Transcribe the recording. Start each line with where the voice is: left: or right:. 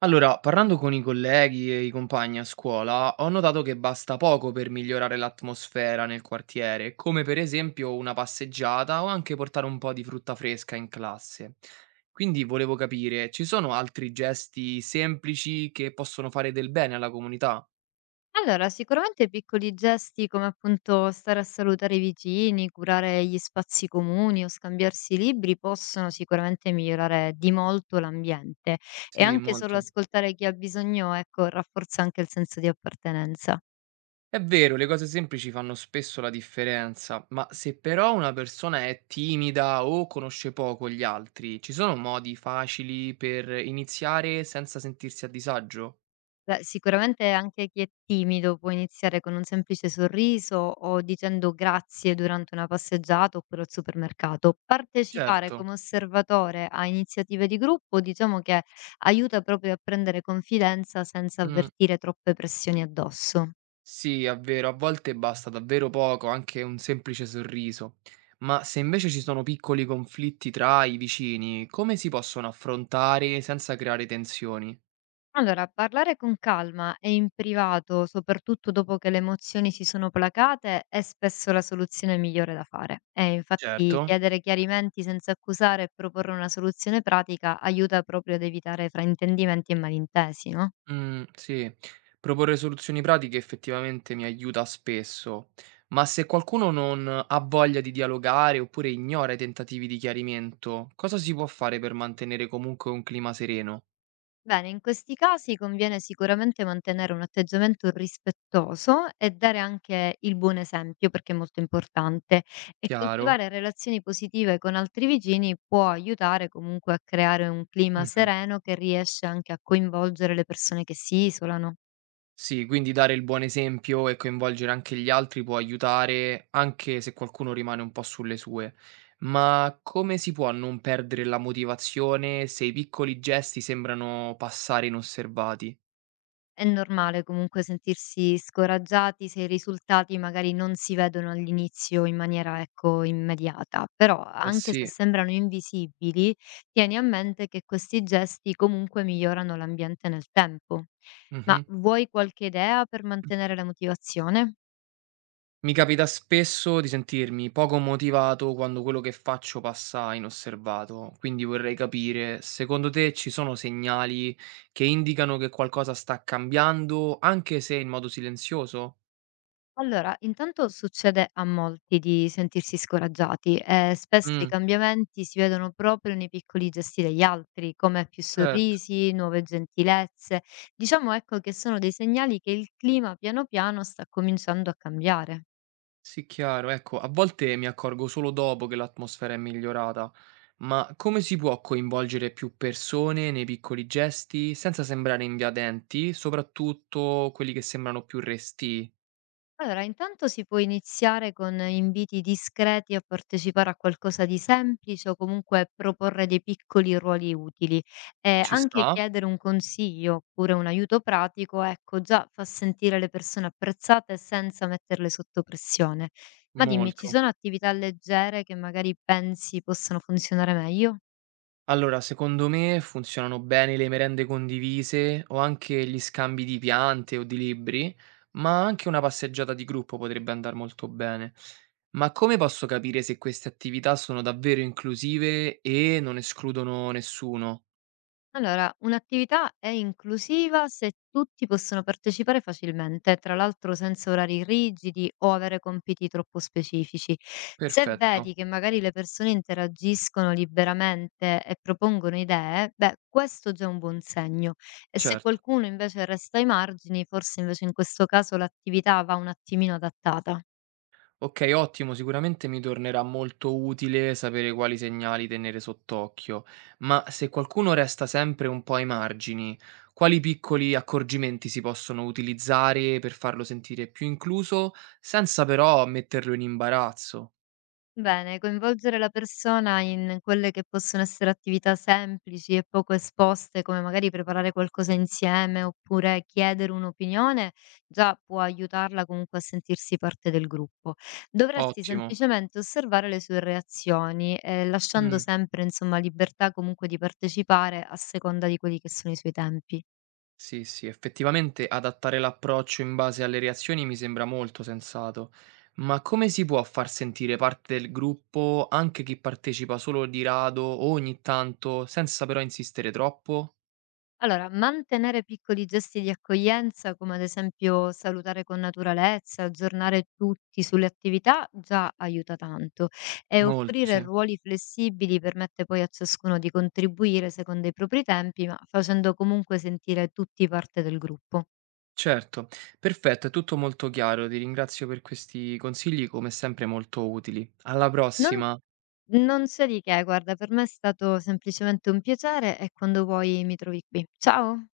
right: Allora, parlando con i colleghi e i compagni a scuola, ho notato che basta poco per migliorare l'atmosfera nel quartiere, come per esempio una passeggiata o anche portare un po' di frutta fresca in classe. Quindi volevo capire, ci sono altri gesti semplici che possono fare del bene alla comunità?
left: Allora, sicuramente piccoli gesti come appunto stare a salutare i vicini, curare gli spazi comuni o scambiarsi libri possono sicuramente migliorare di molto l'ambiente e
right: Sì,
left: anche solo
right: molto.
left: ascoltare chi ha bisogno, ecco, rafforza anche il senso di appartenenza.
right: È vero, le cose semplici fanno spesso la differenza, ma se però una persona è timida o conosce poco gli altri, ci sono modi facili per iniziare senza sentirsi a disagio?
left: Beh, sicuramente anche chi è timido può iniziare con un semplice sorriso o dicendo grazie durante una passeggiata oppure al supermercato. Partecipare
right: Certo.
left: come osservatore a iniziative di gruppo, diciamo che aiuta proprio a prendere confidenza senza
right: Mm,
left: avvertire troppe pressioni addosso.
right: sì, è vero, a volte basta davvero poco, anche un semplice sorriso. Ma se invece ci sono piccoli conflitti tra i vicini, come si possono affrontare senza creare tensioni?
left: Allora, parlare con calma e in privato, soprattutto dopo che le emozioni si sono placate, è spesso la soluzione migliore da fare. E infatti
right: Certo.
left: chiedere chiarimenti senza accusare e proporre una soluzione pratica aiuta proprio ad evitare fraintendimenti e malintesi, no?
right: Mhmm, sì. Proporre soluzioni pratiche effettivamente mi aiuta spesso, ma se qualcuno non ha voglia di dialogare oppure ignora i tentativi di chiarimento, cosa si può fare per mantenere comunque un clima sereno?
left: Bene, in questi casi conviene sicuramente mantenere un atteggiamento rispettoso e dare anche il buon esempio, perché è molto importante, e
right: Chiaro.
left: coltivare relazioni positive con altri vicini può aiutare comunque a creare un clima
right: Mh-mh.
left: sereno che riesce anche a coinvolgere le persone che si isolano.
right: Sì, quindi dare il buon esempio e coinvolgere anche gli altri può aiutare, anche se qualcuno rimane un po' sulle sue. Ma come si può non perdere la motivazione se i piccoli gesti sembrano passare inosservati?
left: È normale comunque sentirsi scoraggiati se i risultati magari non si vedono all'inizio in maniera, ecco, immediata, però
right: Eh
left: anche se
right: sì.
left: sembrano invisibili, tieni a mente che questi gesti comunque migliorano l'ambiente nel tempo. Ma
right: Mh-mh.
left: vuoi qualche idea per mantenere la motivazione?
right: Mi capita spesso di sentirmi poco motivato quando quello che faccio passa inosservato, quindi vorrei capire, secondo te ci sono segnali che indicano che qualcosa sta cambiando, anche se in modo silenzioso?
left: Allora, intanto succede a molti di sentirsi scoraggiati e spesso i
right: Mm,
left: cambiamenti si vedono proprio nei piccoli gesti degli altri, come più
right: certo,
left: sorrisi, nuove gentilezze. Diciamo ecco che sono dei segnali che il clima piano piano sta cominciando a cambiare.
right: sì, chiaro. Ecco, a volte mi accorgo solo dopo che l'atmosfera è migliorata, ma come si può coinvolgere più persone nei piccoli gesti senza sembrare invadenti, soprattutto quelli che sembrano più resti?
left: Allora, intanto si può iniziare con inviti discreti a partecipare a qualcosa di semplice o comunque proporre dei piccoli ruoli utili. E
right: Ci
left: anche
right: sta?
left: chiedere un consiglio oppure un aiuto pratico, ecco, già fa sentire le persone apprezzate senza metterle sotto pressione. Ma dimmi, ci
right: Molto.
left: sono attività leggere che magari pensi possano funzionare meglio?
right: Allora, secondo me funzionano bene le merende condivise o anche gli scambi di piante o di libri, ma anche una passeggiata di gruppo potrebbe andare molto bene. Ma come posso capire se queste attività sono davvero inclusive e non escludono nessuno?
left: Allora, un'attività è inclusiva se tutti possono partecipare facilmente, tra l'altro senza orari rigidi o avere compiti troppo specifici. Se
right: Perfetto,
left: vedi che magari le persone interagiscono liberamente e propongono idee, beh, questo già è un buon segno. E se
right: certo.
left: qualcuno invece resta ai margini, forse invece in questo caso l'attività va un attimino adattata.
right: Okay, ottimo, sicuramente mi tornerà molto utile sapere quali segnali tenere sott'occhio, ma se qualcuno resta sempre un po' ai margini, quali piccoli accorgimenti si possono utilizzare per farlo sentire più incluso senza però metterlo in imbarazzo?
left: Bene, coinvolgere la persona in quelle che possono essere attività semplici e poco esposte, come magari preparare qualcosa insieme oppure chiedere un'opinione, già può aiutarla comunque a sentirsi parte del gruppo. Dovresti
right: Ottimo.
left: semplicemente osservare le sue reazioni, lasciando
right: Mh.
left: sempre, insomma, libertà comunque di partecipare a seconda di quelli che sono i suoi tempi.
right: Sì, sì, effettivamente adattare l'approccio in base alle reazioni mi sembra molto sensato, ma come si può far sentire parte del gruppo anche chi partecipa solo di rado o ogni tanto, senza però insistere troppo?
left: Allora, mantenere piccoli gesti di accoglienza, come ad esempio salutare con naturalezza, aggiornare tutti sulle attività, già aiuta tanto. E
right: Molto,
left: offrire
right: sì.
left: ruoli flessibili permette poi a ciascuno di contribuire secondo i propri tempi, ma facendo comunque sentire tutti parte del gruppo.
right: Certo, perfetto, è tutto molto chiaro, ti ringrazio per questi consigli come sempre molto utili. Alla
left: Non,
right: prossima!
left: non c'è di che, guarda, per me è stato semplicemente un piacere e quando vuoi mi trovi qui. Ciao!